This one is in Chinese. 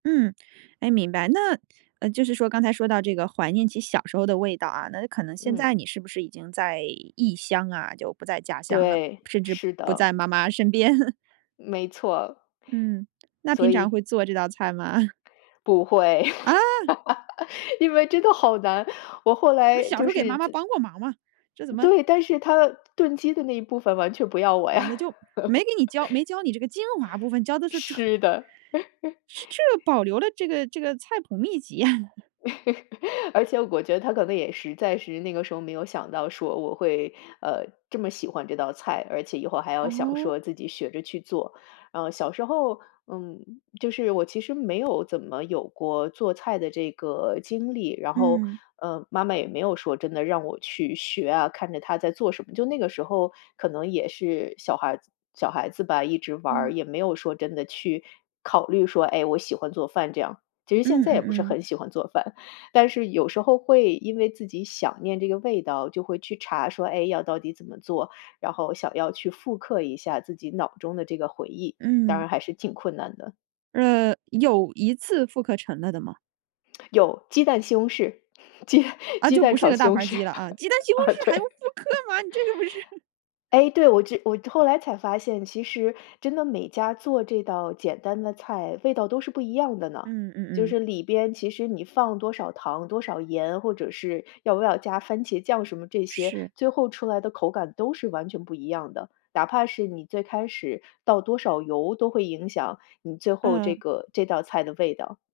嗯，哎，明白。那，呃，就是说刚才说到这个怀念起小时候的味道啊，那有可能现嗯。在你是不是已经在异乡啊，就不在家乡了，对，甚至是不在的。妈妈身边。没错。嗯，那所平常以会做这道菜吗？不会。啊？因为真的好难，我后不是来小时就候给是妈妈自帮过忙吗？这怎么对，但是她炖鸡的那一部分完全不要我完了呀。就没给你教没教你这个精华部分，教的 是这是的。是 这保留了这个这个菜谱秘籍呀！而且我觉得她可能也实在是，那个时候没有想到说我会，呃，这么喜欢这道菜，而且以后还要想哦？说自己学着去做。嗯，小时候，嗯，就是我其实没有怎么有过做菜的这个经历，然后，嗯。嗯，妈妈也没有说真的让我去学啊，看着她在做什么。就那个时候，可能也是小孩子小孩子吧，一直玩儿，嗯。也没有说真的去考虑说，哎，我喜欢做饭这样。其实现嗯在也嗯不是嗯。很喜欢做饭，但是有时候会因为自己想念这个味道，就会去查说，哎，要到底怎么做，然后想要去复刻一下自己脑中的这个回忆，当嗯。然还是挺困难的。呃，有一次复刻成了的吗？有，鸡蛋西红柿，鸡啊，鸡就不蛋是那炒个西大红盘儿柿，鸡了啊，鸡蛋西红啊，柿还用对。复刻吗？这个不是哎，对，我这我后来才发现，其实真的每家做这道简单的菜，味道都是不一样的呢。嗯嗯就嗯。是里边其实你放多少糖多少盐，或者是要不要加番茄酱什么这些，是。最后出来的口感都是完全不一样的。哪怕是你最开始倒多少油都会影响你最后这嗯。个这道菜的味道。